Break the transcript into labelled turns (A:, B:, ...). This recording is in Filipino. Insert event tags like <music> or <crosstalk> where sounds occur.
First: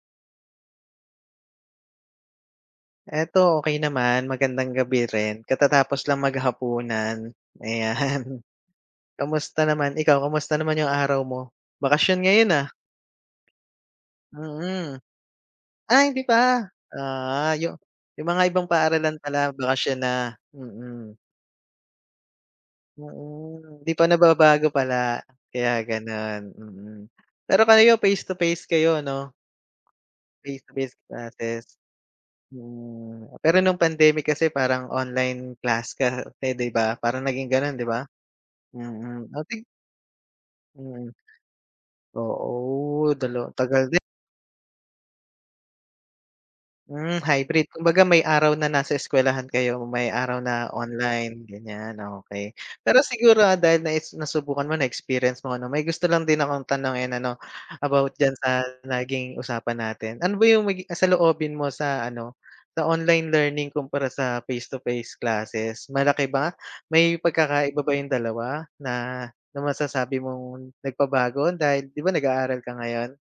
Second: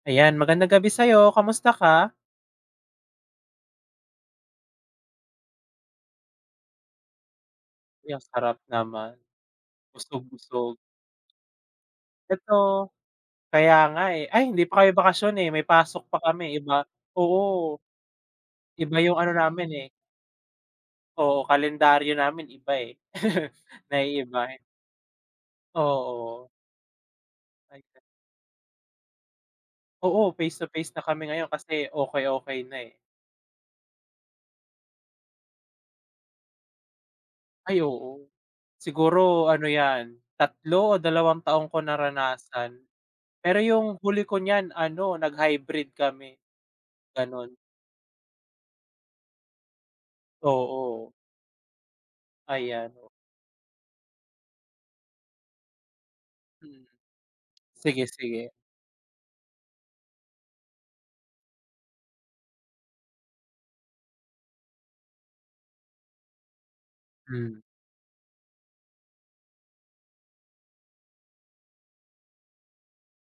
A: Ayan. Magandang gabi sa'yo. Kamusta ka?
B: Eto okey naman. Magandang gabi rin. Katatapos lang maghapunan,
A: Uy, ang
B: ayan.
A: sarap naman.
B: Kamusta naman ikaw kamusta
A: Busog-lusog.
B: naman yung araw mo? Bakasyon ngayon, ah.
A: Eto. Kaya nga, eh. Ay hindi pa kami
B: Mm.
A: bakasyon, eh, may pasok
B: Ay
A: pa
B: hindi
A: kami eh.
B: pa?
A: Iba
B: Ah,
A: oo.
B: yung yung mga ibang
A: Iba
B: paaralan
A: yung ano
B: pala
A: namin, eh
B: bakasyon na, mm.
A: Oo, kalendaryo namin iba, eh. <laughs>
B: Mm. Hindi pa
A: Naiiba, eh.
B: nababago pala kaya ganun,
A: Oo.
B: mm. Pero
A: Ay
B: kayo
A: ganu
B: face to face kayo, 'no?
A: Oo, face
B: Face
A: to
B: to
A: face
B: face
A: na kami ngayon
B: classes.
A: kasi okey, okey na, eh.
B: Mm, pero nung pandemic kasi parang online class kasi di ba, parang naging ganun,
A: Ay
B: di ba?
A: oo.
B: Mm,
A: Siguro
B: okey.
A: ano 'yan, 3 o
B: Mm.
A: 2 taon ko naranasan.
B: Oo, dalawa
A: Pero
B: tagal
A: yung
B: din.
A: huli ko niyan ano, nag-hybrid kami.
B: Hmm,
A: Ganun.
B: hybrid. Kumbaga, may araw na nasa eskwelahan kayo, may araw na
A: Oo.
B: online, ganyan, okey.
A: Ayan,
B: Pero
A: o
B: siguro dahil naes nasubukan mo, na-experience mo 'no, may gusto lang din akong tanungin ano,
A: Sige,
B: about diyan
A: sige.
B: sa naging usapan natin. Ano ba yung magi ah, saloobin mo sa ano, sa online learning kumpara sa face to face classes? Malaki ba may
A: Hmm.
B: pagkakaiba ba yung dalawa na na masasabi mong nagpabago dahil 'di ba nag-aaral ka ngayon?